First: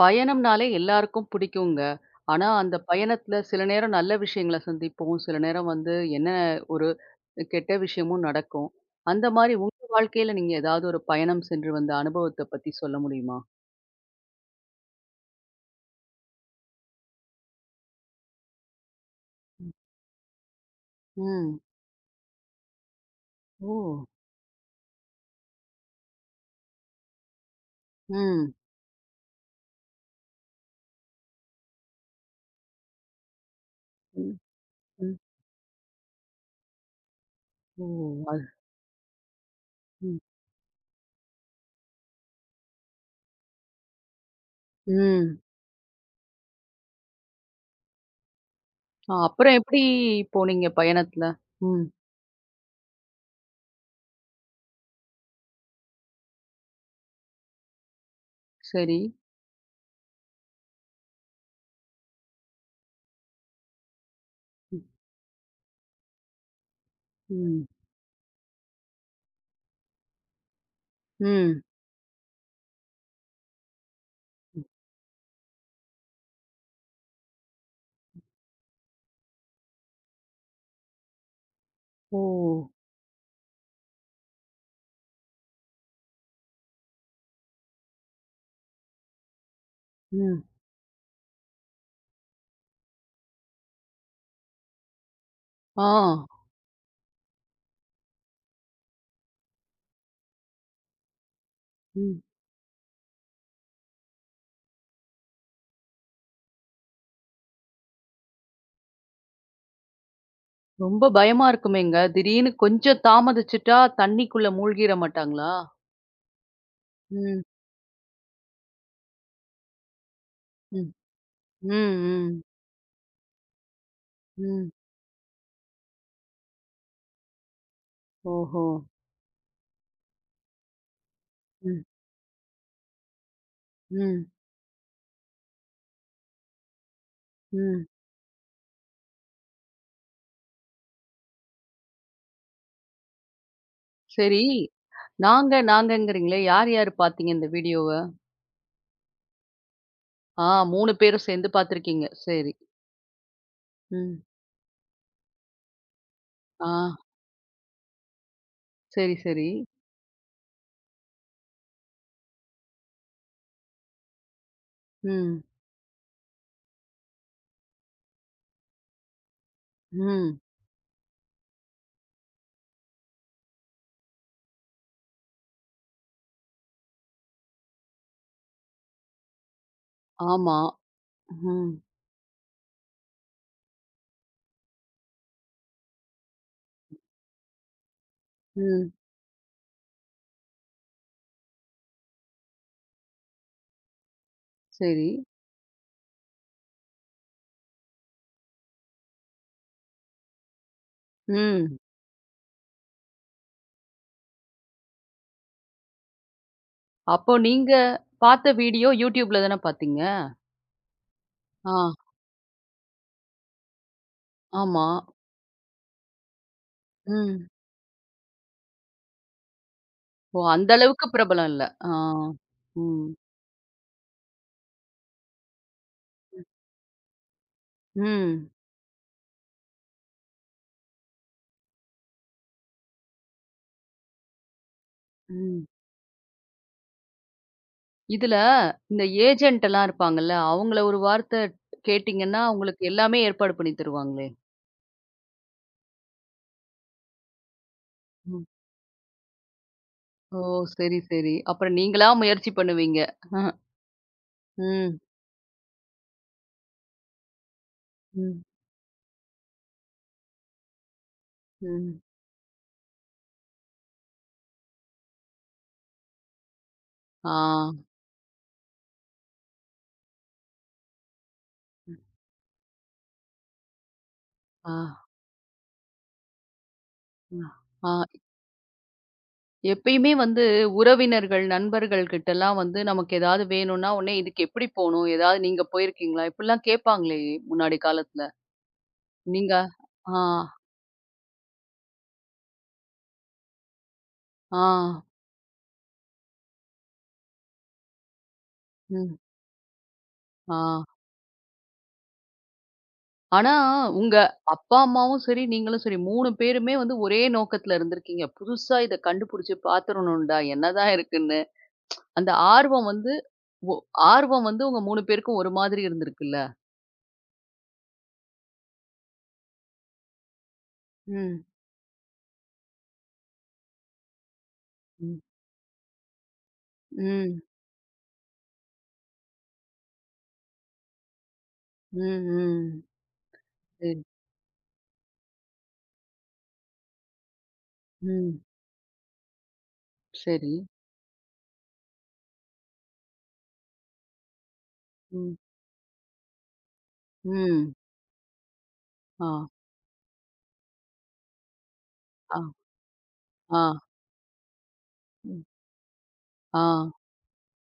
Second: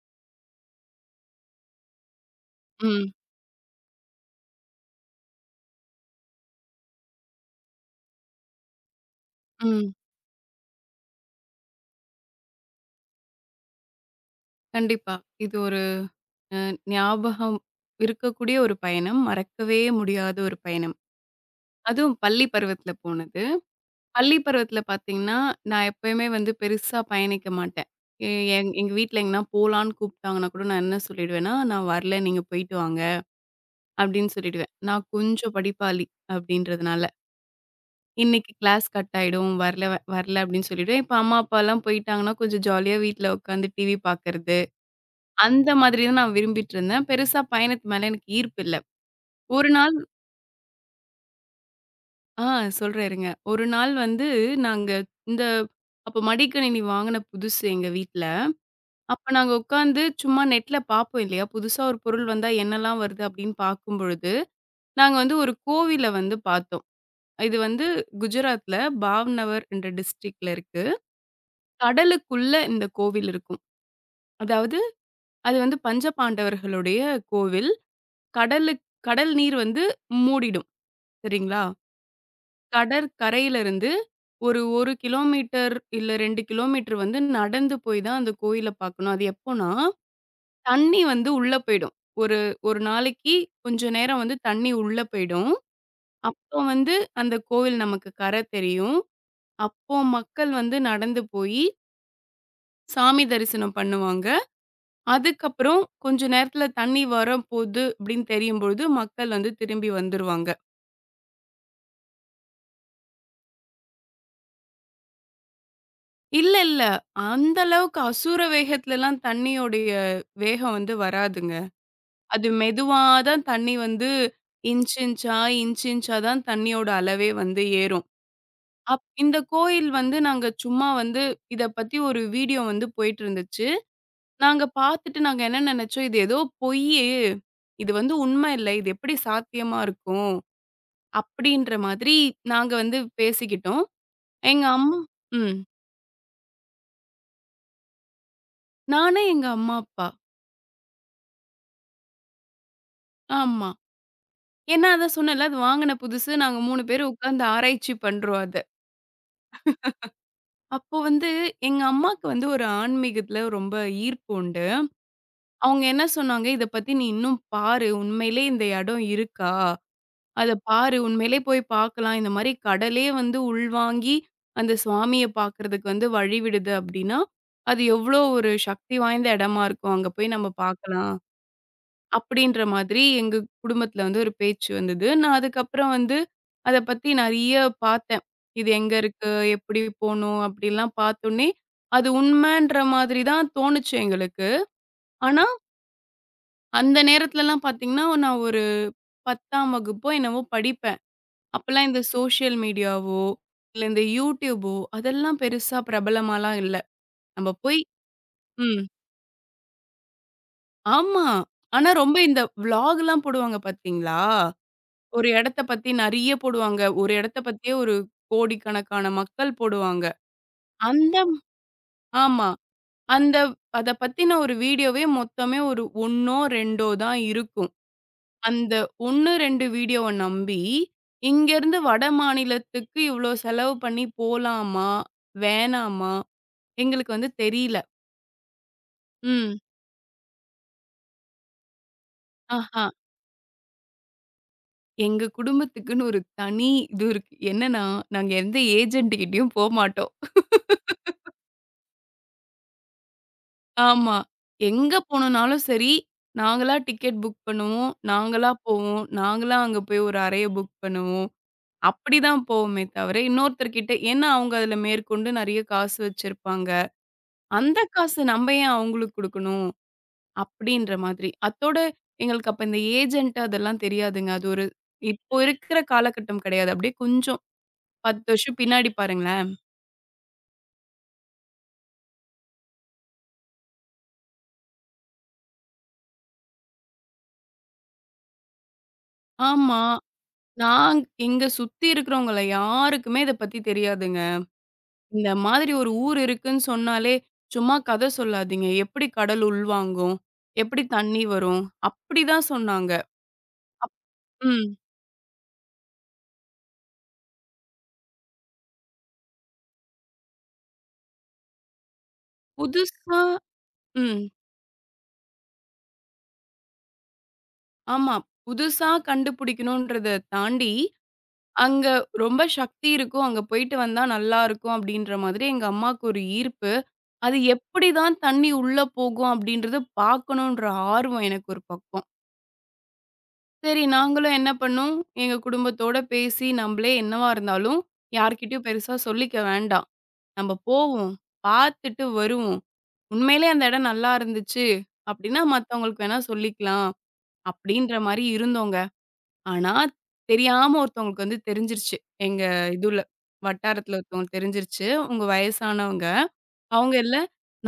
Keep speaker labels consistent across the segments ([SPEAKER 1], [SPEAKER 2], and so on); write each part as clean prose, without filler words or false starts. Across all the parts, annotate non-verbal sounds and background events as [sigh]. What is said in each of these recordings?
[SPEAKER 1] பயணம்னாலே எல்லாருக்கும் பிடிக்குங்க. ஆனா, அந்த ம்.
[SPEAKER 2] ம்,
[SPEAKER 1] பயணத்துல சில நேரம் நல்ல விஷயங்கள சந்திப்போம். சில நேரம் வந்து என்ன ஒரு கெட்ட விஷயமும் நடக்கும். அந்த மாரி உங்க
[SPEAKER 2] ம்.
[SPEAKER 1] வாழ்க்கையில நீங்க ஏதாவது ஒரு பயணம் சென்று வந்த அனுபவத்த பத்தி சொல்ல முடியுமா?
[SPEAKER 2] கண்டிப்பா. இது ஒரு அ ஞாபகம் இருக்கக்கூடிய ஒரு பயணம். மறக்கவே முடியாத ஒரு பயணம்.
[SPEAKER 1] ம்.
[SPEAKER 2] அதுவும் பள்ளி பருவத்தில போனது.
[SPEAKER 1] ஓ!
[SPEAKER 2] பள்ளி பருவத்தில பார்த்தீங்கன்னா, நான் எப்பயுமே வந்து பெருசா பயணிக்க மாட்டேன். எ
[SPEAKER 1] ம்.
[SPEAKER 2] எங் எங்க வீட்ல எங்கனா போலான்னு கூப்பிட்டாங்கன்னா கூட நான் என்ன சொல்லிடுவேன்னா, "நான் வரல. நீங்க போயிட்டு வாங்க." அப்படின்னு
[SPEAKER 1] ம்.
[SPEAKER 2] சொல்லிடுவேன். நான்
[SPEAKER 1] ம்.
[SPEAKER 2] கொஞ்சம் படிப்பாளி அப்படின்றதுனால.
[SPEAKER 1] ஓ! அது
[SPEAKER 2] "இன்னைக்கு கிளாஸ் கட் ஆயிடும். வரல
[SPEAKER 1] ம்.
[SPEAKER 2] வரல" அப்படின்னு சொல்லிடுவேன். இப்ப அம்மா, அப்பாலாம் போயிட்டாங்கன்னா, கொஞ்சம் ஜாலியா வீட்ல உட்காந்து டிவி பார்க்கறது.
[SPEAKER 1] ம்.
[SPEAKER 2] அந்த மாதிரி தான் நான் விரும்பிட்டுருந்தேன். பெருசா பயணத்து மேல எனக்கு ஈர்ப்பு இல்ல.
[SPEAKER 1] ஆ, அப்புறம்
[SPEAKER 2] ஒரு
[SPEAKER 1] எப்படி
[SPEAKER 2] நாள்
[SPEAKER 1] போனீங்க பயணத்துல? ம்.
[SPEAKER 2] ஆ சொல்றேன் இருங்க. ஒரு நாள் வந்து நாங்க இந்த அப்ப மடிக்கணினி வாங்குன புதுசு எங்க வீட்ல.
[SPEAKER 1] சரி.
[SPEAKER 2] அப்ப நாங்க உட்காந்து சும்மா நெட்ல பார்ப்போம் இல்லையா? புதுசா ஒரு பொருள் வந்தா என்னலாம் வருது அப்படின்னு பார்க்கும்பொழுது,
[SPEAKER 1] ம்.
[SPEAKER 2] நாங்க வந்து ஒரு கோவில வந்து பார்த்தோம். இது
[SPEAKER 1] ம்.
[SPEAKER 2] வந்து குஜராத்ல பாவ்நகர் என்ற டிஸ்ட்ரிக்ட்ல இருக்கு.
[SPEAKER 1] ம்.
[SPEAKER 2] கடலுக்குள்ள இந்த கோவில் இருக்கும். அதாவது அது வந்து பஞ்ச பாண்டவர்களுடைய கோவில். கடலு கடல் நீர் வந்து மூடிடும். சரிங்களா?
[SPEAKER 1] ஓ!
[SPEAKER 2] கடற்கரையிலருந்து ஒரு 1 கிலோமீட்டர் இல்ல 2 கிலோமீட்டர் வந்து நடந்து போய் தான் அந்த கோயில பார்க்கணும். அது எப்போனா,
[SPEAKER 1] ம்.
[SPEAKER 2] தண்ணி வந்து உள்ள போயிடும். ஒரு ஒரு நாளைக்கு கொஞ்ச நேரம் வந்து தண்ணி உள்ள போயிடும்.
[SPEAKER 1] ஆ.
[SPEAKER 2] அப்போ வந்து அந்த கோவில் நமக்கு கரை தெரியும். அப்போ மக்கள் வந்து நடந்து போயி
[SPEAKER 1] ம்.
[SPEAKER 2] சாமி தரிசனம் பண்ணுவாங்க. அதுக்கப்புறம் கொஞ்ச நேரத்தில தண்ணி வரப்போது அப்படின்னு தெரியும்பொழுது மக்கள் வந்து திரும்பி வந்துருவாங்க.
[SPEAKER 1] ரொம்ப பயமா இருக்குமேங்க. திடீர்னு கொஞ்சம் தாமதிச்சுட்டா தண்ணிக்குள்ள மூழ்கிற மாட்டாங்களா?
[SPEAKER 2] இல்ல, இல்ல.
[SPEAKER 1] ம்.
[SPEAKER 2] அந்த அளவுக்கு அசூர வேகத்துலலாம் தண்ணியோடைய வேகம்
[SPEAKER 1] ம்.
[SPEAKER 2] வந்து வராதுங்க.
[SPEAKER 1] ம். ம்.
[SPEAKER 2] அது மெதுவா தான் தண்ணி வந்து
[SPEAKER 1] ம்.
[SPEAKER 2] இன்ச், இன்ச்சா, இன்ச், இன்ச்சா தான் தண்ணியோட அளவே வந்து ஏறும்.
[SPEAKER 1] ஓஹோ!
[SPEAKER 2] இந்த கோயில் வந்து நாங்க சும்மா வந்து இத
[SPEAKER 1] ம்.
[SPEAKER 2] பத்தி ஒரு வீடியோ வந்து போயிட்டுருந்துச்சு.
[SPEAKER 1] ம்.
[SPEAKER 2] நாங்க பார்த்துட்டு நாங்க என்ன நெனச்சோம், இது ஏதோ பொய்யி,
[SPEAKER 1] ம்.
[SPEAKER 2] இது வந்து உண்மை இல்ல. இது எப்படி சாத்தியமா இருக்கும்? அப்படின்ற மாதிரி நாங்க வந்து பேசிக்கிட்டோம்.
[SPEAKER 1] சரி.
[SPEAKER 2] எங்க அம்மா ம்.
[SPEAKER 1] நாங்க நாங்கங்கிறீங்களே! யார் யார் பார்த்தீங்க இந்த வீடியோவ?
[SPEAKER 2] நானு, எங்க அம்மா, அப்பா.
[SPEAKER 1] ஆ, 3 பேரும் சேர்ந்து பார்த்துருக்கீங்க. சரி.
[SPEAKER 2] ஆமா.
[SPEAKER 1] ம்.
[SPEAKER 2] ஏன்னா, அதான் சொன்னேன்ல, அது வாங்குன புதுசு. நாங்க
[SPEAKER 1] ஆ.
[SPEAKER 2] 3 பேரு உட்கார்ந்து ஆராய்ச்சி பண்றோம் அத.
[SPEAKER 1] சரி, சரி.
[SPEAKER 2] அப்போ வந்து எங்க அம்மாக்கு வந்து ஒரு ஆன்மீகத்துல ரொம்ப ஈர்ப்பு உண்டு.
[SPEAKER 1] ம்.
[SPEAKER 2] அவங்க என்ன சொன்னாங்க, "இத பத்தி நீ இன்னும் பாரு. உண்மையிலே இந்த இடம் இருக்கா?
[SPEAKER 1] ம்.
[SPEAKER 2] அத பாரு. உண்மையிலேயே போய் பார்க்கலாம். இந்த மாரி கடலே வந்து உள்வாங்கி அந்த சுவாமிய பார்க்கறதுக்கு வந்து வழி விடுது அப்படின்னா, அது எவ்ளோ ஒரு சக்தி வாய்ந்த இடமா இருக்கும். அங்க போய் நம்ம
[SPEAKER 1] ஆமா.
[SPEAKER 2] பார்க்கலாம்."
[SPEAKER 1] ம்.
[SPEAKER 2] அப்படின்ற மாதிரி எங்க குடும்பத்துல வந்து ஒரு பேச்சு வந்தது. நான் அதுக்கப்புறம் வந்து அத பத்தி நெறைய பார்த்தேன். இது
[SPEAKER 1] ம்.
[SPEAKER 2] எங்க இருக்கு? எப்படி போணும்? அப்படிலாம் பார்த்தோனே, அது உண்மைன்ற மாதிரி தான் தோணுச்சு எங்களுக்கு.
[SPEAKER 1] சரி.
[SPEAKER 2] ஆனா, அந்த நேரத்துலலாம் பார்த்தீங்கன்னா, நான் ஒரு 10ஆம் வகுப்போ என்னவோ படிப்பேன்.
[SPEAKER 1] ம்.
[SPEAKER 2] அப்பலாம் இந்த சோசியல் மீடியாவோ, இல்ல இந்த YouTubeஓ அதெல்லாம் பெருசா பிரபலமாலாம் இல்ல.
[SPEAKER 1] அப்போ
[SPEAKER 2] நம்ம
[SPEAKER 1] நீங்க
[SPEAKER 2] போய்
[SPEAKER 1] பார்த்த
[SPEAKER 2] ம்.
[SPEAKER 1] வீடியோ YouTubeல தான பார்த்தீங்க?
[SPEAKER 2] ஆமா.
[SPEAKER 1] ஆ.
[SPEAKER 2] ஆனா ரொம்ப இந்த விளாக்லாம் போடுவாங்க பார்த்தீங்களா?
[SPEAKER 1] ஆமா.
[SPEAKER 2] ஒரு இடத்த பத்தி நெறைய போடுவாங்க. ஒரு இடத்த
[SPEAKER 1] ம்.
[SPEAKER 2] பத்தியே ஒரு கோடிக்கணக்கான மக்கள் போடுவாங்க.
[SPEAKER 1] ஓ! அந்த அளவுக்கு
[SPEAKER 2] அந்த
[SPEAKER 1] பிரபலம் இல்ல. ஆ.
[SPEAKER 2] ஆமா.
[SPEAKER 1] ம்.
[SPEAKER 2] அந்த அத பத்தின ஒரு வீடியோவே மொத்தமே ஒரு 1ஓ 2ஓ தான் இருக்கும்.
[SPEAKER 1] ம்.
[SPEAKER 2] அந்த 1, 2 வீடியோவ நம்பி, இங்கேருந்து வட மாநிலத்துக்கு இவ்ளோ செலவு பண்ணி போலாமா?
[SPEAKER 1] ம்.
[SPEAKER 2] வேணாமா? எங்களுக்கு வந்து தெரியல.
[SPEAKER 1] இதுல இந்த
[SPEAKER 2] ம்.
[SPEAKER 1] ஏஜென்ட் எல்லாம் இருப்பாங்கல்ல, அவங்கள ஒரு வார்த்தை கேட்டீங்கன்னா, உங்களுக்கு
[SPEAKER 2] ஆஹா.
[SPEAKER 1] எல்லாமே ஏற்பாடு பண்ணி தருவாங்களே!
[SPEAKER 2] எங்க குடும்பத்துக்குன்னு ஒரு தனி இது இருக்கு. என்னன்னா, நாங்க
[SPEAKER 1] ம்.
[SPEAKER 2] எந்த ஏஜென்ட் கிட்டயும் போமாட்டோம்.
[SPEAKER 1] ஓ! சரி, சரி. அப்புறம் நீங்களா முயற்சி பண்ணுவீங்க.
[SPEAKER 2] ஆமா. எங்க
[SPEAKER 1] ம்.
[SPEAKER 2] போணும்னாலும் சரி, நாங்களா டிக்கெட் புக் பண்ணுவோம்.
[SPEAKER 1] ம்.
[SPEAKER 2] நாங்களா போவோம். நாங்களா அங்க போய் ஒரு அறைய புக் பண்ணுவோம்.
[SPEAKER 1] ம்.
[SPEAKER 2] அப்படிதான் போவோமே தவிர, இன்னொருத்தர்கிட்ட ஏன்னா அவங்க அதுல மேற்கொண்டு நெறைய காசு வச்சிருப்பாங்க.
[SPEAKER 1] ஆ.
[SPEAKER 2] அந்த காசு நம்ம ஏன் அவங்களுக்கு குடுக்கணும்? அப்படின்ற மாதிரி. அத்தோட எங்களுக்கு அப்ப இந்த ஏஜென்ட் அதெல்லாம் தெரியாதுங்க. அது ஒரு
[SPEAKER 1] ஆ.
[SPEAKER 2] இப்போ இருக்கிற காலகட்டம் கிடையாது. அப்படியே கொஞ்சம்
[SPEAKER 1] ஆ.
[SPEAKER 2] 10 வருஷம் பின்னாடி பாருங்களேன்.
[SPEAKER 1] எப்பயுமே வந்து உறவினர்கள், நண்பர்கள் கிட்டலாம் வந்து நமக்கு ஏதாவது வேணும்னா, உடனே இதுக்கு எப்படி போணும்? ஏதாவது நீங்க போயிருக்கீங்களா? இப்படிலாம் கேட்பாங்களே முன்னாடி காலத்துல. நீங்க
[SPEAKER 2] ஆமா.
[SPEAKER 1] ஆ.
[SPEAKER 2] நாங் எங்க சுத்தி இருக்கிறவங்கள யாருக்குமே இத பத்தி தெரியாதுங்க.
[SPEAKER 1] ஆ.
[SPEAKER 2] இந்த மாதிரி ஒரு ஊர் இருக்குன்னு சொன்னாலே, சும்மா கத சொல்லாதீங்க. எப்படி
[SPEAKER 1] ம்.
[SPEAKER 2] கடல் உள்வாங்கும்?
[SPEAKER 1] ஆ.
[SPEAKER 2] எப்படி தண்ணி வரும்? அப்படிதான் சொன்னாங்க.
[SPEAKER 1] ஆனா, உங்க
[SPEAKER 2] ம்.
[SPEAKER 1] அப்பா, அம்மாவும் சரி, நீங்களும் சரி 3 பேருமே வந்து ஒரே நோக்கத்துல இருந்திருக்கீங்க. புதுசா இத கண்டுபிடிச்சு பாத்துரணும்டா, என்னதான் இருக்குன்னு. அந்த ஆர்வம் வந்து
[SPEAKER 2] புதுசா
[SPEAKER 1] ஒ
[SPEAKER 2] ம்.
[SPEAKER 1] ஆர்வம் வந்து உங்க 3 பேருக்கும் ஒரு மாதிரி இருந்திருக்குல்ல?
[SPEAKER 2] ஆமா. புதுசா கண்டுபிடிக்கணுன்றத தாண்டி,
[SPEAKER 1] ம்.
[SPEAKER 2] அங்க ரொம்ப சக்தி இருக்கும். அங்க போயிட்டு வந்தா நல்லாருக்கும் அப்படின்ற
[SPEAKER 1] ம்.
[SPEAKER 2] மாதிரி எங்க அம்மாவுக்கு ஒரு ஈர்ப்பு. அது
[SPEAKER 1] ம்.
[SPEAKER 2] எப்படிதான் தண்ணி உள்ள போகும் அப்படின்றத பார்க்கணுன்ற ஆர்வம் எனக்கு ஒரு
[SPEAKER 1] ம்.
[SPEAKER 2] பக்கம்.
[SPEAKER 1] ம்.
[SPEAKER 2] சரி,
[SPEAKER 1] சரி.
[SPEAKER 2] நாங்களும் என்ன பண்ணோம், எங்க குடும்பத்தோட பேசி நம்பளே என்னவா இருந்தாலும்
[SPEAKER 1] ம்.
[SPEAKER 2] யார்கிட்டயும் பெருசா சொல்லிக்க வேண்டாம்.
[SPEAKER 1] சரி.
[SPEAKER 2] நம்ப போவோம், பார்த்துட்டு வருவோம். உண்மையிலேயே அந்த இடம் நல்லா இருந்துச்சு
[SPEAKER 1] ம்.
[SPEAKER 2] அப்டின்னா, மத்தவங்களுக்கு வேணா சொல்லிக்கலாம்.
[SPEAKER 1] ம்.
[SPEAKER 2] அப்டின்ற மாரி இருந்தோங்க.
[SPEAKER 1] ஆ.
[SPEAKER 2] ஆனா, தெரியாம ஒருத்தவங்களுக்கு வந்து தெரிஞ்சிருச்சு.
[SPEAKER 1] ஆ.
[SPEAKER 2] எங்க இதுல
[SPEAKER 1] ஆ.
[SPEAKER 2] வட்டாரத்துல ஒருத்தவங்களுக்கு தெரிஞ்சிருச்சு. உங்க
[SPEAKER 1] ம்.
[SPEAKER 2] வயசானவங்க.
[SPEAKER 1] ஆ.
[SPEAKER 2] அவங்க இல்ல,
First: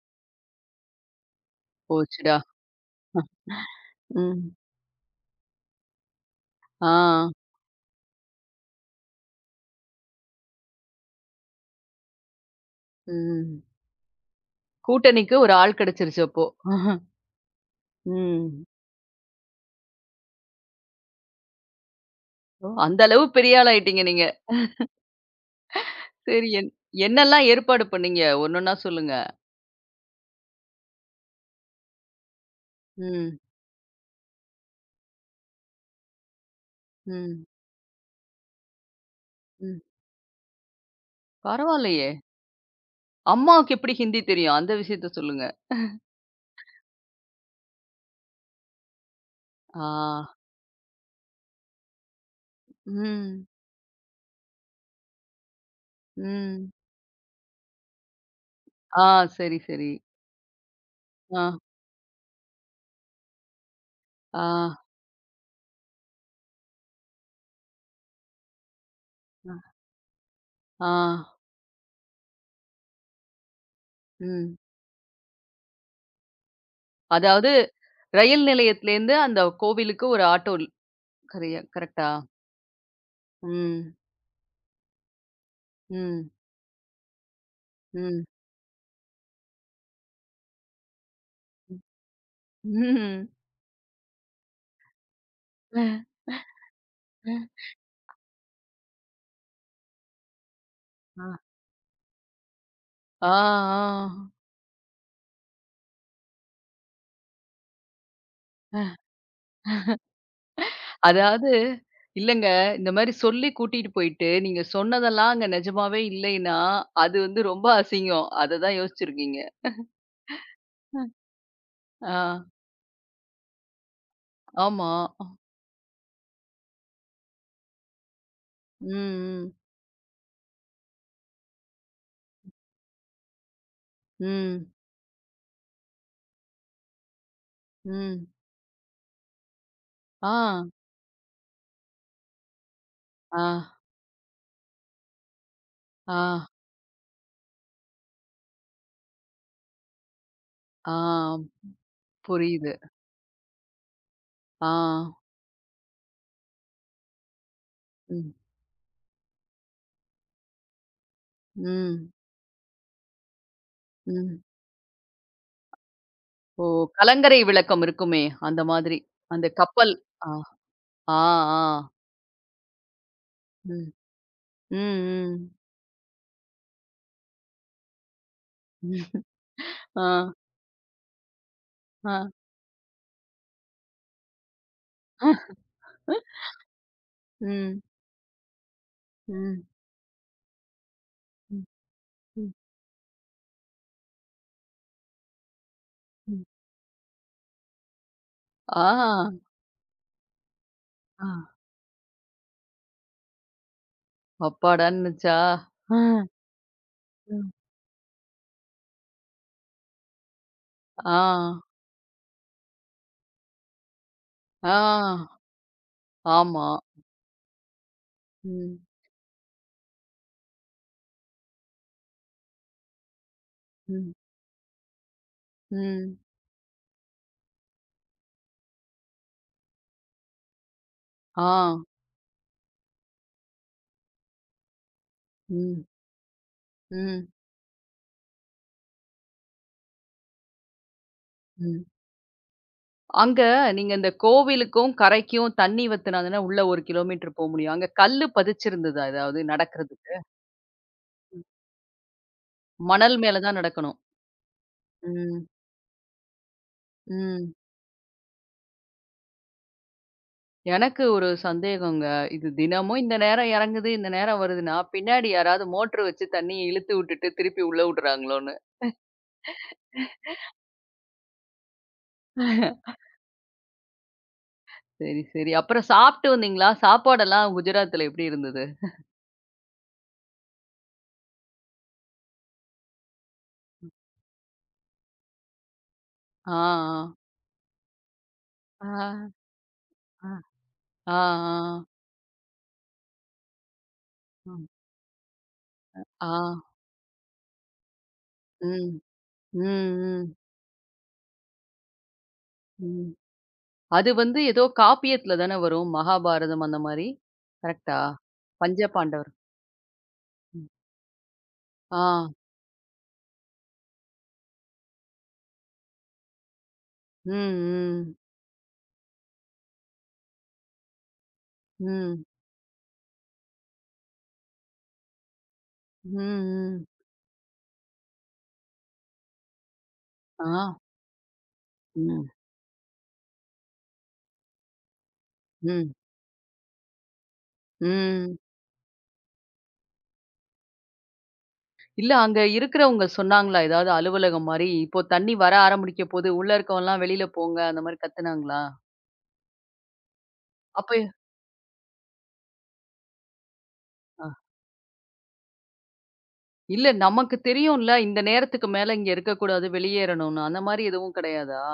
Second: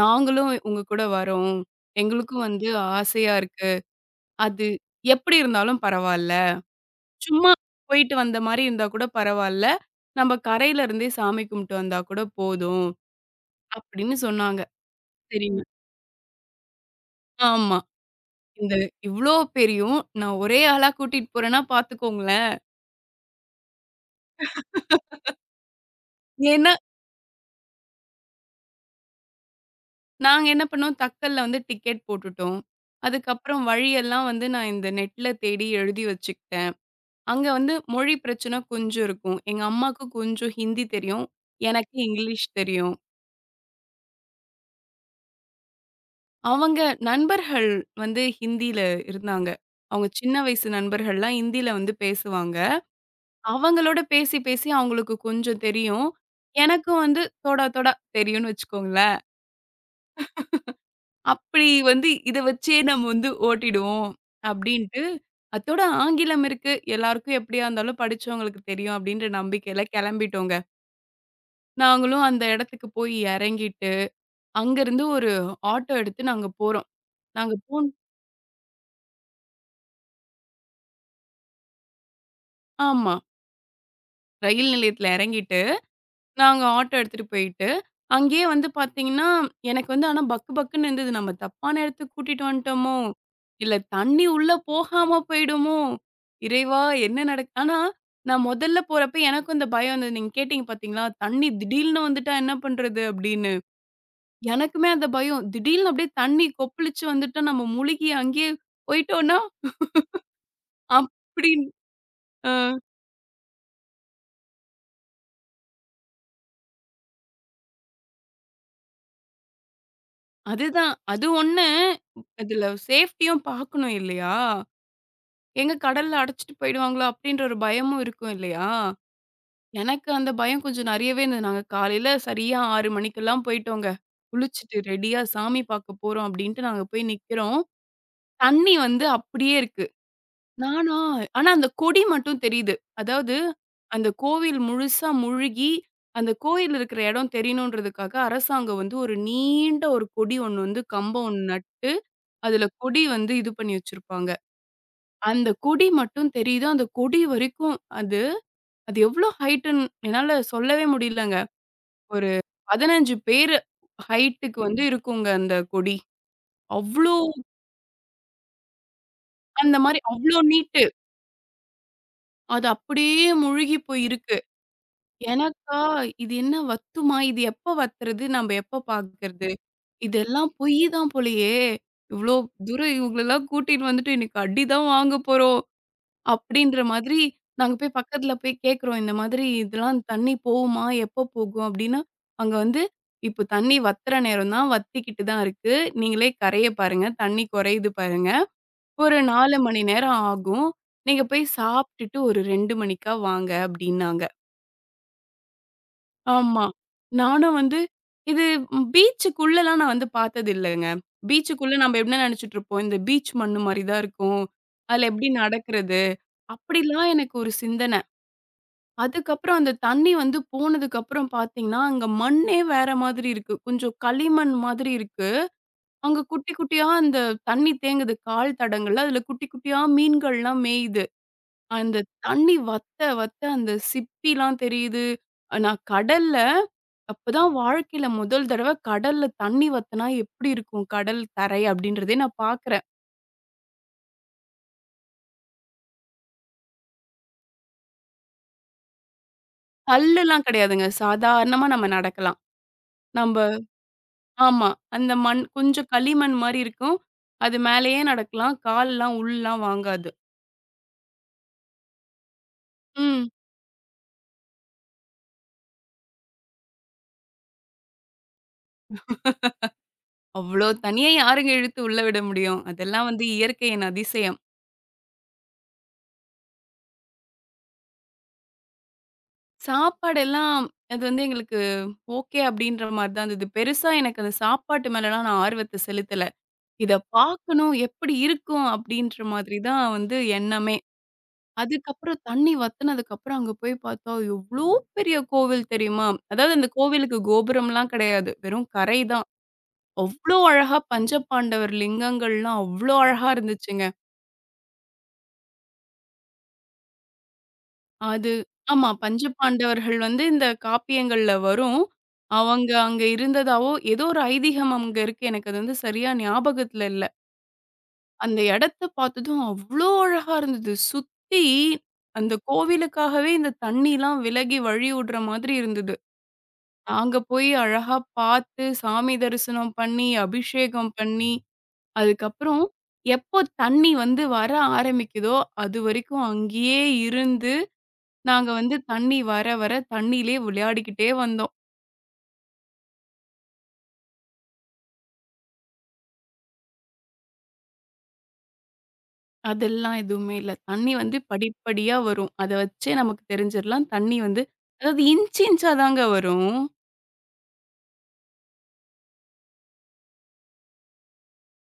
[SPEAKER 2] "நாங்களும் உங்க கூட வரோம்.
[SPEAKER 1] போச்சுடா.
[SPEAKER 2] எங்களுக்கும் வந்து ஆசையா இருக்கு."
[SPEAKER 1] ம்.
[SPEAKER 2] அது எப்டி இருந்தாலும் பரவால்ல.
[SPEAKER 1] ஆ.
[SPEAKER 2] சும்மா போயிட்டு வந்த மாரி இருந்தா கூட பரவால்ல. நம்ம கரையில இருந்தே சாமி கும்பிட்டு வந்தா கூட போதும்
[SPEAKER 1] ம்.
[SPEAKER 2] அப்படின்னு சொன்னாங்க.
[SPEAKER 1] கூட்டணிக்கு ஒரு
[SPEAKER 2] சரிங்க.
[SPEAKER 1] ஆள் கிடைச்சிருச்சு அப்போ. [laughs]
[SPEAKER 2] ஆமா.
[SPEAKER 1] ம்.
[SPEAKER 2] இந்த இவ்ளோ பேரையும் நான் ஒரே ஆளா கூட்டிட்டு போறேன்னா பார்த்துக்கோங்களேன்.
[SPEAKER 1] ஓ! அந்த அளவு பெரிய ஆளா ஆயிட்டீங்க நீங்க. சரி
[SPEAKER 2] ஏன்னா,
[SPEAKER 1] என்னெல்லாம் ஏற்பாடு பண்ணீங்க? ஒன்னொன்னா சொல்லுங்க.
[SPEAKER 2] நாங்க என்ன பண்ணோம் தக்கல்ல வந்து டிக்கெட் போட்டுட்டோம்.
[SPEAKER 1] ம்,
[SPEAKER 2] அதுக்கப்புறம் வழியெல்லாம் வந்து நான் இந்த நெட்ல தேடி எழுதி வச்சுக்கிட்டேன்.
[SPEAKER 1] ம்,
[SPEAKER 2] அங்க வந்து மொழி பிரச்சனை கொஞ்சம் இருக்கும். எங்க
[SPEAKER 1] ம்.
[SPEAKER 2] அம்மாவுக்கு கொஞ்சம் ஹிந்தி தெரியும். எனக்கு
[SPEAKER 1] பரவாயில்லையே!
[SPEAKER 2] இங்கிலீஷ் தெரியும்.
[SPEAKER 1] அம்மாவுக்கு எப்படி ஹிந்தி தெரியும்? அந்த விஷயத்த சொல்லுங்க.
[SPEAKER 2] அவங்க நண்பர்கள் வந்து ஹிந்தியில இருந்தாங்க.
[SPEAKER 1] ஆ.
[SPEAKER 2] அவங்க சின்ன வயசு நண்பர்கள்லாம் ஹிந்தியில வந்து பேசுவாங்க.
[SPEAKER 1] ம்,
[SPEAKER 2] அவங்களோட பேசி, பேசி அவங்களுக்கு கொஞ்சம் தெரியும்.
[SPEAKER 1] ம்.
[SPEAKER 2] எனக்கும் வந்து தோடா, தோடா தெரியும்னு
[SPEAKER 1] ஆ,
[SPEAKER 2] வச்சுக்கோங்களேன்.
[SPEAKER 1] சரி, சரி. ஆ,
[SPEAKER 2] அப்படி வந்து இத வச்சே நம்ம வந்து ஓட்டிடுவோம்
[SPEAKER 1] ஆ,
[SPEAKER 2] அப்படின்ட்டு, அத்தோட ஆங்கிலம் இருக்கு. எல்லாருக்கும் எப்படியா இருந்தாலும் படிச்சவங்களுக்கு தெரியும் அப்படின்ற
[SPEAKER 1] ஆ,
[SPEAKER 2] நம்பிக்கையில கெளம்பிட்டோங்க.
[SPEAKER 1] ஆ.
[SPEAKER 2] நாங்களும் அந்த இடத்துக்கு போய் எறங்கிட்டு,
[SPEAKER 1] ம்.
[SPEAKER 2] அங்கருந்து ஒரு ஆட்டோ எடுத்து நாங்க போறோம்.
[SPEAKER 1] அதாவது
[SPEAKER 2] நாங்க போன்
[SPEAKER 1] ரயில் நிலையத்திலேருந்து அந்த கோவிலுக்கு ஒரு ஆட்டோ கரைய கரெக்ட்டா?
[SPEAKER 2] ஆமா.
[SPEAKER 1] ம்,
[SPEAKER 2] ரயில் நிலையத்துல எறங்கிட்டு
[SPEAKER 1] ம்,
[SPEAKER 2] நாங்க ஆட்டோ எடுத்துட்டு போயிட்டு,
[SPEAKER 1] ம்,
[SPEAKER 2] அங்கேயே வந்து பார்த்தீங்கன்னா, எனக்கு வந்து ஆனா பக்கு பக்குன்னு இருந்தது. நம்ம தப்பான இடத்துக்கு கூட்டிட்டு வந்துட்டோமோ!
[SPEAKER 1] ம்.
[SPEAKER 2] இல்ல தண்ணி உள்ள போகாம போயிடுமோ!
[SPEAKER 1] ம்.
[SPEAKER 2] இறைவா! என்ன நடக் ஆனா நான் முதல்ல போறப்ப எனக்கும் அந்த பயம் இருந்தது. நீங்க கேட்டீங்க பார்த்தீங்களா? தண்ணி திடீல்னு வந்துட்டா என்ன பண்றது?
[SPEAKER 1] ஆ, ஆ,
[SPEAKER 2] அப்படின்னு.
[SPEAKER 1] ஆ.
[SPEAKER 2] எனக்குமே அந்த பயம். திடீல்னு அப்படியே தண்ணி கொப்பளிச்சு வந்துட்டா நம்ம முழுகி அங்கேயே போயிட்டோன்னா,
[SPEAKER 1] அதாவது
[SPEAKER 2] அப்படின்னு
[SPEAKER 1] இல்லங்க.
[SPEAKER 2] அ
[SPEAKER 1] இந்த மாரி சொல்லி கூட்டிட்டு போயிட்டு, நீங்க சொன்னதெல்லாம் அங்க நிஜமாவே இல்லைன்னா, அது வந்து ரொம்ப அசிங்கம். அததான் யோசிச்சிருக்கீங்க.
[SPEAKER 2] அதுதான். அது ஒண்ணு.
[SPEAKER 1] ஆ,
[SPEAKER 2] இதுல சேஃப்டியும் பார்க்கணும் இல்லையா?
[SPEAKER 1] ஆமா.
[SPEAKER 2] எங்க கடல்ல அடைச்சிட்டு போயிடுவாங்களோ அப்டின்ற ஒரு பயமும் இருக்கும் இல்லையா?
[SPEAKER 1] ம், ம்,
[SPEAKER 2] எனக்கு அந்த பயம் கொஞ்சம் நெறையவே இருந்தது. நாங்க காலையில சரியா 6 மணிக்கெல்லாம் போயிட்டோங்க.
[SPEAKER 1] ம்,
[SPEAKER 2] குளிச்சுட்டு ரெடியா சாமி பாக்க போறோம் அப்டின்ட்டு நாங்க போய் நிக்கிறோம்.
[SPEAKER 1] ம்.
[SPEAKER 2] தண்ணி வந்து அப்டியே இருக்கு.
[SPEAKER 1] ஆ,
[SPEAKER 2] நானா ஆனா அந்த கொடி மட்டும் தெரியுது. அதாவது
[SPEAKER 1] ஆ,
[SPEAKER 2] அந்த கோவில் முழுசா முழுகி,
[SPEAKER 1] ஆ,
[SPEAKER 2] அந்த கோயில் இருக்கிற இடம் தெரியணுன்றதுக்காக அரசாங்கம் வந்து ஒரு நீண்ட ஒரு கொடி ஒண்ணு வந்து
[SPEAKER 1] ஆ.
[SPEAKER 2] கம்பம் ஒண்ணு நட்டு, அதுல
[SPEAKER 1] புரியுது.
[SPEAKER 2] கொடி வந்து இது பண்ணி வச்சிருப்பாங்க.
[SPEAKER 1] ஆ.
[SPEAKER 2] அந்த கொடி மட்டும் தெரியுது. அந்த கொடி வரைக்கும் அது
[SPEAKER 1] ம்,
[SPEAKER 2] அது எவ்ளோ ஹைட்டுன்னு என்னால சொல்லவே முடியலங்க.
[SPEAKER 1] ம்,
[SPEAKER 2] ஒரு 15 பேரு
[SPEAKER 1] ம்.
[SPEAKER 2] ஹைட்டுக்கு வந்து இருக்குங்க அந்த கொடி.
[SPEAKER 1] ஓ!
[SPEAKER 2] அவ்ளோ
[SPEAKER 1] கலங்கரை விளக்கம் இருக்குமே, அந்த மாதிரி. அந்த
[SPEAKER 2] அந்த
[SPEAKER 1] கப்பல்.
[SPEAKER 2] மாரி
[SPEAKER 1] ஆ,
[SPEAKER 2] அவ்ளோ நீட்டு.
[SPEAKER 1] ஆ, ஆ.
[SPEAKER 2] அது அப்படியே முழுகி
[SPEAKER 1] ம்,
[SPEAKER 2] போயிருக்கு.
[SPEAKER 1] ம்,
[SPEAKER 2] எனக்கா இது என்ன வத்துமா? இது எப்ப வத்துறது? நம்ப எப்ப
[SPEAKER 1] ம்.
[SPEAKER 2] பாக்குறது?
[SPEAKER 1] ஆ,
[SPEAKER 2] இதெல்லாம் பொய் தான் போலயே!
[SPEAKER 1] ஆ.
[SPEAKER 2] இவ்ளோ தூரம் இவங்களலாம் கூட்டிட்டு வந்துட்டு இன்னைக்கு அடி தான் வாங்க போறோம்.
[SPEAKER 1] [laughs]
[SPEAKER 2] அப்படின்ற மாதிரி
[SPEAKER 1] ம்,
[SPEAKER 2] நாங்க
[SPEAKER 1] ம்,
[SPEAKER 2] போய் பக்கத்துல போய் கேட்குறோம். இந்த மாதிரி
[SPEAKER 1] ம்,
[SPEAKER 2] இதெல்லாம் தண்ணி போகுமா? எப்போ
[SPEAKER 1] ம்,
[SPEAKER 2] போகும்? அப்படின்னா, அங்க வந்து இப்போ தண்ணி வத்துற நேரம் தான், வத்திக்கிட்டு தான் இருக்கு. நீங்களே
[SPEAKER 1] ம்.
[SPEAKER 2] கரைய பாருங்க. தண்ணி குறையுது பாருங்க. ஒரு
[SPEAKER 1] ஆ.
[SPEAKER 2] 4 மணி நேரம் ஆகும். நீங்க
[SPEAKER 1] ஆ.
[SPEAKER 2] போய் சாப்பிட்டுட்டு ஒரு 2 மணிக்கா வாங்க அப்படின்னாங்க.
[SPEAKER 1] அப்பாடான்னுச்சா? ஆ.
[SPEAKER 2] ஆமா.
[SPEAKER 1] ம்.
[SPEAKER 2] நானும் வந்து இது பீச்சுக்குள்ளலாம் நான் வந்து பார்த்ததில்லங்க.
[SPEAKER 1] ஆ.
[SPEAKER 2] பீச்சுக்குள்ள நம்ம என்ன நினைச்சுட்டு இருப்போம்? இந்த பீச் மண்ணு மாரி தான் இருக்கும். அதுல எப்படி
[SPEAKER 1] ஆ.
[SPEAKER 2] நடக்கிறது?
[SPEAKER 1] ஆமா.
[SPEAKER 2] அப்படிலாம் எனக்கு ஒரு சிந்தன.
[SPEAKER 1] ம்.
[SPEAKER 2] அதுக்கப்புறம் அந்த தண்ணி வந்து போனதுக்கப்புறம் பார்த்தீங்கன்னா, அங்க மண்ணே வேற மாதிரி இருக்கு. கொஞ்சம்
[SPEAKER 1] ம்.
[SPEAKER 2] களிமண் மாதிரி இருக்கு.
[SPEAKER 1] ம்.
[SPEAKER 2] அங்க குட்டி குட்டியா அந்த தண்ணி தேங்குது கால் தடங்கள்ல. அதுல குட்டி குட்டியா மீன்கள்லாம் மேயுது.
[SPEAKER 1] ஆ.
[SPEAKER 2] அந்த தண்ணி வத்த வத்த அந்த சிப்பிலாம் தெரியுது. அ நான்
[SPEAKER 1] ம்.
[SPEAKER 2] கடல்ல
[SPEAKER 1] ம்.
[SPEAKER 2] அப்பதான் வாழ்க்கையில முதல் தடவ கடல்ல தண்ணி வத்துனா எப்படி இருக்கும் கடல் தரை
[SPEAKER 1] ம்.
[SPEAKER 2] அப்படின்றதே நான் பார்க்குறேன்.
[SPEAKER 1] அங்க நீங்க இந்த கோவிலுக்கும், கரைக்கும் தண்ணி வத்துனாங்கன்னா உள்ள 1 கிலோமீட்டர் போ முடியும். அங்க கல்லு பதிச்சிருந்ததா ஏதாவது நடக்கிறதுக்கு?
[SPEAKER 2] கல்லுலாம் கிடையாதுங்க. சாதாரணமா நம்ம நடக்கலாம்.
[SPEAKER 1] மணல்
[SPEAKER 2] நம்ப
[SPEAKER 1] மேல தான் நடக்கணும்.
[SPEAKER 2] ஆமா. அந்த மண்
[SPEAKER 1] ம்.
[SPEAKER 2] கொஞ்சம் களிமண் மாரி இருக்கும்.
[SPEAKER 1] ம்.
[SPEAKER 2] அது மேலேயே நடக்கலாம். கால்லாம் உள்ளலாம் வாங்காது.
[SPEAKER 1] எனக்கு ஒரு சந்தேகங்க. இது தினமும் இந்த
[SPEAKER 2] ம்.
[SPEAKER 1] நேரம் இறங்குது, இந்த நேரம் வருதுன்னா, பின்னாடி யாராவது மோட்டர் வச்சு தண்ணி இழுத்து விட்டுட்டு திருப்பி உள்ள விடுறாங்களோன்னு?
[SPEAKER 2] அவ்ளோ தண்ணிய யாருங்க இழுத்து உள்ள விட முடியும்? அதெல்லாம் வந்து இயற்கையின் அதிசயம்.
[SPEAKER 1] சரி, சரி. அப்புறம் சாப்பிட்டு வந்தீங்களா? சாப்பாடெல்லாம் குஜராத்ல எப்படி இருந்தது?
[SPEAKER 2] சாப்பாடெல்லாம் அது வந்து எங்களுக்கு ஓகே அப்டின்ற மாரி தான் இருந்தது. பெருசா எனக்கு அந்த சாப்பாட்டு மேலலாம் நான் ஆர்வத்த செலுத்தல.
[SPEAKER 1] ஆ,
[SPEAKER 2] இத பார்க்கணும், எப்படி இருக்கும்
[SPEAKER 1] ஆ.
[SPEAKER 2] அப்டின்ற மாதிரி தான் வந்து
[SPEAKER 1] ஆ,
[SPEAKER 2] எண்ணமே.
[SPEAKER 1] ஆ. ஆ, ஆ.
[SPEAKER 2] அதுக்கப்புறம் தண்ணி வத்துனதுக்கப்புறம் அங்க போய் பார்த்தா,
[SPEAKER 1] ம்,
[SPEAKER 2] எவ்ளோ பெரிய கோவில் தெரியுமா?
[SPEAKER 1] ஆ.
[SPEAKER 2] அதாவது அந்த கோவிலுக்கு கோபுரம்லாம் கிடையாது. வெறும்
[SPEAKER 1] ம்.
[SPEAKER 2] கரை தான்.
[SPEAKER 1] ம், ம்,
[SPEAKER 2] அவ்ளோ அழகா பஞ்சபாண்டவர் லிங்கங்கள்லாம் அவ்ளோ
[SPEAKER 1] ம்.
[SPEAKER 2] அழகா இருந்துச்சுங்க.
[SPEAKER 1] அது வந்து ஏதோ காப்பியத்துல தானே வரும். மகாபாரதம் அந்த மாரி. கரெக்ட்டா?
[SPEAKER 2] அது
[SPEAKER 1] பஞ்ச
[SPEAKER 2] ஆமா.
[SPEAKER 1] பாண்டவர்.
[SPEAKER 2] பஞ்சபாண்டவர்கள் வந்து இந்த
[SPEAKER 1] ம்.
[SPEAKER 2] காப்பியங்கள்ல வரும்.
[SPEAKER 1] ஆ.
[SPEAKER 2] அவங்க அங்க இருந்ததாவோ, ஏதோ ஒரு ஐதீகம் அங்க இருக்கு. எனக்கு அது வந்து சரியா ஞாபகத்துல இல்ல.
[SPEAKER 1] ம், ம்.
[SPEAKER 2] அந்த இடத்த பார்த்ததும் அவ்ளோ அழகா இருந்தது. சுத்தி
[SPEAKER 1] ம்.
[SPEAKER 2] அந்த கோவிலுக்காகவே இந்த தண்ணிலாம் விலகி வழி விடுற மாதிரி இருந்தது.
[SPEAKER 1] ம், ம்.
[SPEAKER 2] நாங்க போய் அழகா பார்த்து, சாமி தரிசனம் பண்ணி,
[SPEAKER 1] ஆ.
[SPEAKER 2] அபிஷேகம் பண்ணி
[SPEAKER 1] ம்.
[SPEAKER 2] அதுக்கப்புறம் எப்போ தண்ணி வந்து வர ஆரம்பிக்குதோ,
[SPEAKER 1] ம்.
[SPEAKER 2] அதுவரைக்கும் அங்கேயே இருந்து,
[SPEAKER 1] ம்.
[SPEAKER 2] நாங்க வந்து தண்ணி வர, வர தண்ணியிலே விளையாடிக்கிட்டே வந்தோம்.
[SPEAKER 1] இல்ல அங்க இருக்கிறவங்க சொன்னாங்களா? ஏதாவது அலுவலகம் மாரி, இப்போ தண்ணி வர ஆரம்பிக்க போது, உள்ள இருக்கவன்லாம் வெளியில போங்க அந்த மாரி கத்துனாங்களா?
[SPEAKER 2] அதெல்லாம் எதுவுமே இல்ல. தண்ணி
[SPEAKER 1] அப்ப
[SPEAKER 2] வந்து படிப்படியா வரும். அத வச்சே நமக்கு தெரிஞ்சிரலாம். தண்ணி
[SPEAKER 1] அ.
[SPEAKER 2] வந்து அதாவது இன்ச் இன்ச்சா தாங்க வரும்.
[SPEAKER 1] இல்ல நமக்கு தெரியும்ல, இந்த நேரத்துக்கு மேல இங்க இருக்கக்கூடாது, வெளியேறணும்னு. அந்த மாரி எதுவும் கிடையாதா?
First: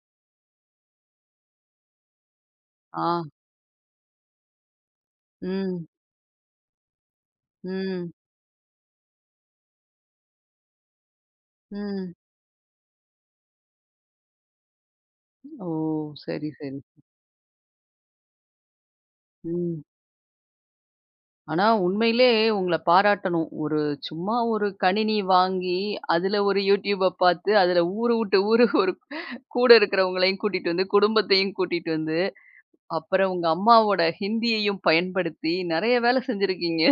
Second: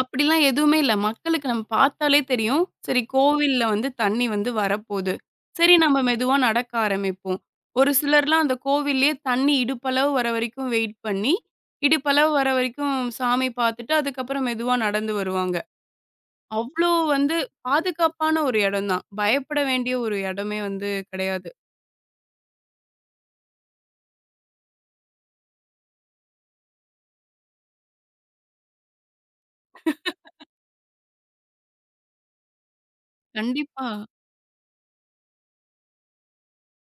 [SPEAKER 2] அப்படிலாம் எதுவுமே இல்ல. மக்களுக்கு நம்ம பார்த்தாலே தெரியும். சரி
[SPEAKER 1] ஆ.
[SPEAKER 2] கோவில்ல வந்து தண்ணி வந்து வரப்போது. சரி
[SPEAKER 1] ம்.
[SPEAKER 2] நம்ம மெதுவா நடக்க ஆரம்பிப்போம். ஒரு
[SPEAKER 1] ம்.
[SPEAKER 2] சிலர்லாம் அந்த கோவில்லயே தண்ணி இடுப்பளவு வர வரைக்கும் வெயிட் பண்ணி,
[SPEAKER 1] ம்.
[SPEAKER 2] இடுப்பளவு வர வரைக்கும் சாமி பார்த்துட்டு, அதுக்கப்புறம் மெதுவா நடந்து வருவாங்க.
[SPEAKER 1] ஓ! சரி, சரி.
[SPEAKER 2] அவ்ளோ வந்து பாதுகாப்பான ஒரு இடம் தான். பயப்பட
[SPEAKER 1] ம்.
[SPEAKER 2] வேண்டிய ஒரு இடமே வந்து கிடையாது.
[SPEAKER 1] ஆனா உண்மையிலே உங்கள பாராட்டணும். ஒரு சும்மா ஒரு கணினி வாங்கி, அதுல ஒரு YouTubeப பார்த்து, அதுல ஊரு விட்டு ஊரு ஒரு கூட இருக்கிறவங்களையும் கூட்டிட்டு வந்து, குடும்பத்தையும் கூட்டிட்டு வந்து, அப்புறம் உங்க
[SPEAKER 2] கண்டிப்பா.
[SPEAKER 1] அம்மாவோட ஹிந்தியையும் பயன்படுத்தி, நெறைய வேலை செஞ்சிருக்கீங்க.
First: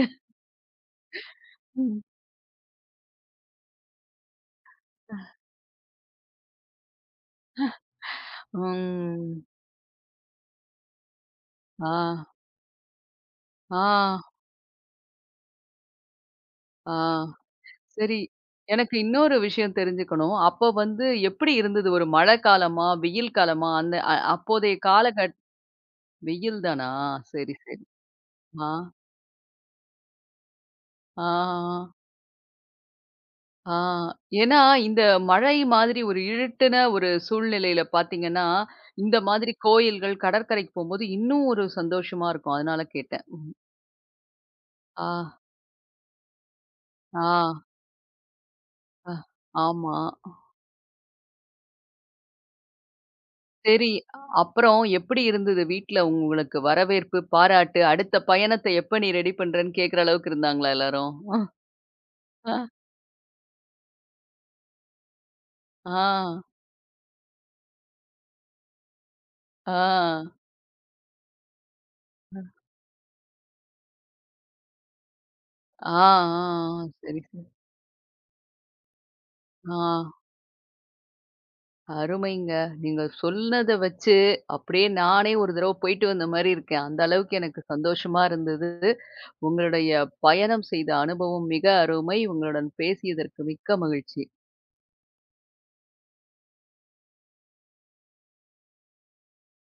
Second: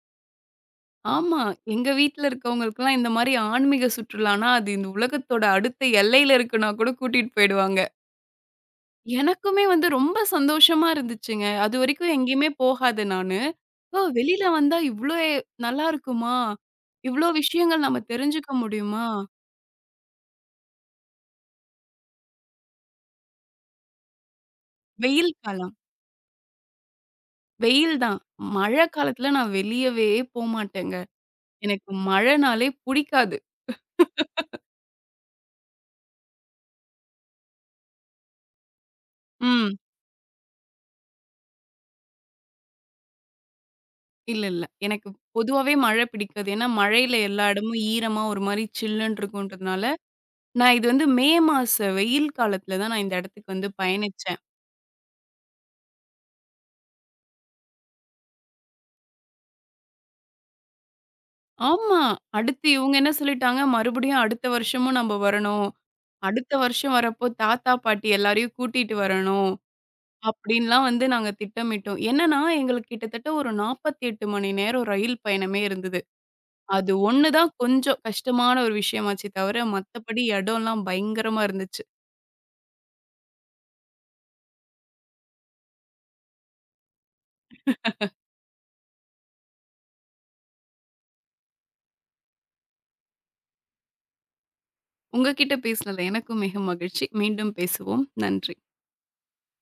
[SPEAKER 2] ஆமா. எங்க
[SPEAKER 1] ம்.
[SPEAKER 2] வீட்ல இருக்கவங்களுக்கெல்லாம் இந்த மாரி ஆன்மீக சுற்றுலானா, அது இந்த உலகத்தோட அடுத்த எல்லையில இருக்குன்னா கூட கூட்டிட்டு போயிடுவாங்க.
[SPEAKER 1] ம்.
[SPEAKER 2] எனக்குமே வந்து ரொம்ப சந்தோஷமா இருந்துச்சுங்க.
[SPEAKER 1] ஆ.
[SPEAKER 2] அதுவரைக்கும் எங்கேயுமே போகாத நானு. ஓ!
[SPEAKER 1] ஆ.
[SPEAKER 2] வெளியில வந்தா இவ்ளோ நல்லா இருக்குமா?
[SPEAKER 1] ஆ.
[SPEAKER 2] இவ்ளோ விஷயங்கள் நம்ம
[SPEAKER 1] சரி.
[SPEAKER 2] தெரிஞ்சுக்க
[SPEAKER 1] எனக்கு
[SPEAKER 2] முடியுமா?
[SPEAKER 1] இன்னொரு விஷயம் தெரிஞ்சுக்கணும். அப்போ வந்து எப்படி இருந்தது? ஒரு மழை காலமா? வெயில் காலமா? அந்த அ அப்போதைய
[SPEAKER 2] வெயில்
[SPEAKER 1] காலகட்
[SPEAKER 2] காலம்.
[SPEAKER 1] வெயில் தானா? சரி, சரி.
[SPEAKER 2] வெயில் தான்.
[SPEAKER 1] ஆ,
[SPEAKER 2] மழை காலத்துல நான் வெளியவே போமாட்டேங்க. எனக்கு
[SPEAKER 1] ஆ,
[SPEAKER 2] மழைனாலே புடிக்காது.
[SPEAKER 1] ஆ. ஏன்னா, இந்த மழை மாதிரி ஒரு இருட்டுன ஒரு சூழ்நிலையில பார்த்தீங்கன்னா, இந்த மாதிரி
[SPEAKER 2] ம்.
[SPEAKER 1] கோயில்கள், கடற்கரைக்கு போம்போது இன்னும் ஒரு சந்தோஷமா இருக்கும். அதனால கேட்டேன். ம்.
[SPEAKER 2] இல்ல, இல்ல.
[SPEAKER 1] ஆ,
[SPEAKER 2] எனக்கு பொதுவாவே மழை பிடிக்காது. ஏன்னா, மழையில
[SPEAKER 1] ஆ,
[SPEAKER 2] எல்லா இடமும் ஈரமா ஒரு மாரி
[SPEAKER 1] அ.
[SPEAKER 2] சில்லுன்னு இருக்குன்றதுனால,
[SPEAKER 1] ஆமா.
[SPEAKER 2] நான் இது வந்து மே மாச வெயில் காலத்துல தான் நான் இந்த இடத்துக்கு வந்து
[SPEAKER 1] சரி.
[SPEAKER 2] பயணிச்சேன்.
[SPEAKER 1] அப்புறம் எப்படி இருந்தது வீட்ல உங்களுக்கு வரவேற்பு, பாராட்டு, அடுத்த பயணத்த எப்ப நீ ரெடி பண்றன்னு கேட்கிற அளவுக்கு இருந்தாங்களா எல்லாரும்?
[SPEAKER 2] ஆமா.
[SPEAKER 1] ஆ,
[SPEAKER 2] அடுத்து இவுங்க என்ன சொல்லிட்டாங்க, மறுபடியும் அடுத்த வருஷமும் நம்ப வரணும்.
[SPEAKER 1] ஆ,
[SPEAKER 2] அடுத்த வருஷம் வரப்போ தாத்தா, பாட்டி எல்லாரையும் கூட்டிட்டு வரணும்.
[SPEAKER 1] ஆ,
[SPEAKER 2] அப்டின்லாம் வந்து நாங்க திட்டமிட்டோம். என்னன்னா, எங்களுக்கு கிட்டத்தட்ட ஒரு 48 மணி நேரம் ரயில் பயணமே
[SPEAKER 1] ஆ,
[SPEAKER 2] இருந்தது.
[SPEAKER 1] ஆ,
[SPEAKER 2] அது
[SPEAKER 1] சரி,
[SPEAKER 2] ஒண்ணு
[SPEAKER 1] சரி.
[SPEAKER 2] தான் கொஞ்சம் கஷ்டமான ஒரு விஷயமாச்சே தவிர,
[SPEAKER 1] ஆ,
[SPEAKER 2] மத்தபடி இடம்லாம் பயங்கரமா இருந்துச்சு.
[SPEAKER 1] அருமைங்க. நீங்க சொன்னத வச்சு அப்படியே நானே ஒரு தடவ போயிட்டு வந்த மாரி இருக்கேன். அந்த அளவுக்கு எனக்கு சந்தோஷமா இருந்தது. உங்களுடைய பயணம் செய்த அனுபவம் மிக அருமை. உங்களுடன் பேசியதற்கு மிக்க மகிழ்ச்சி.
[SPEAKER 2] உங்க கிட்ட பேசுனது எனக்கும் மிக மகிழ்ச்சி. மீண்டும் பேசுவோம். நன்றி.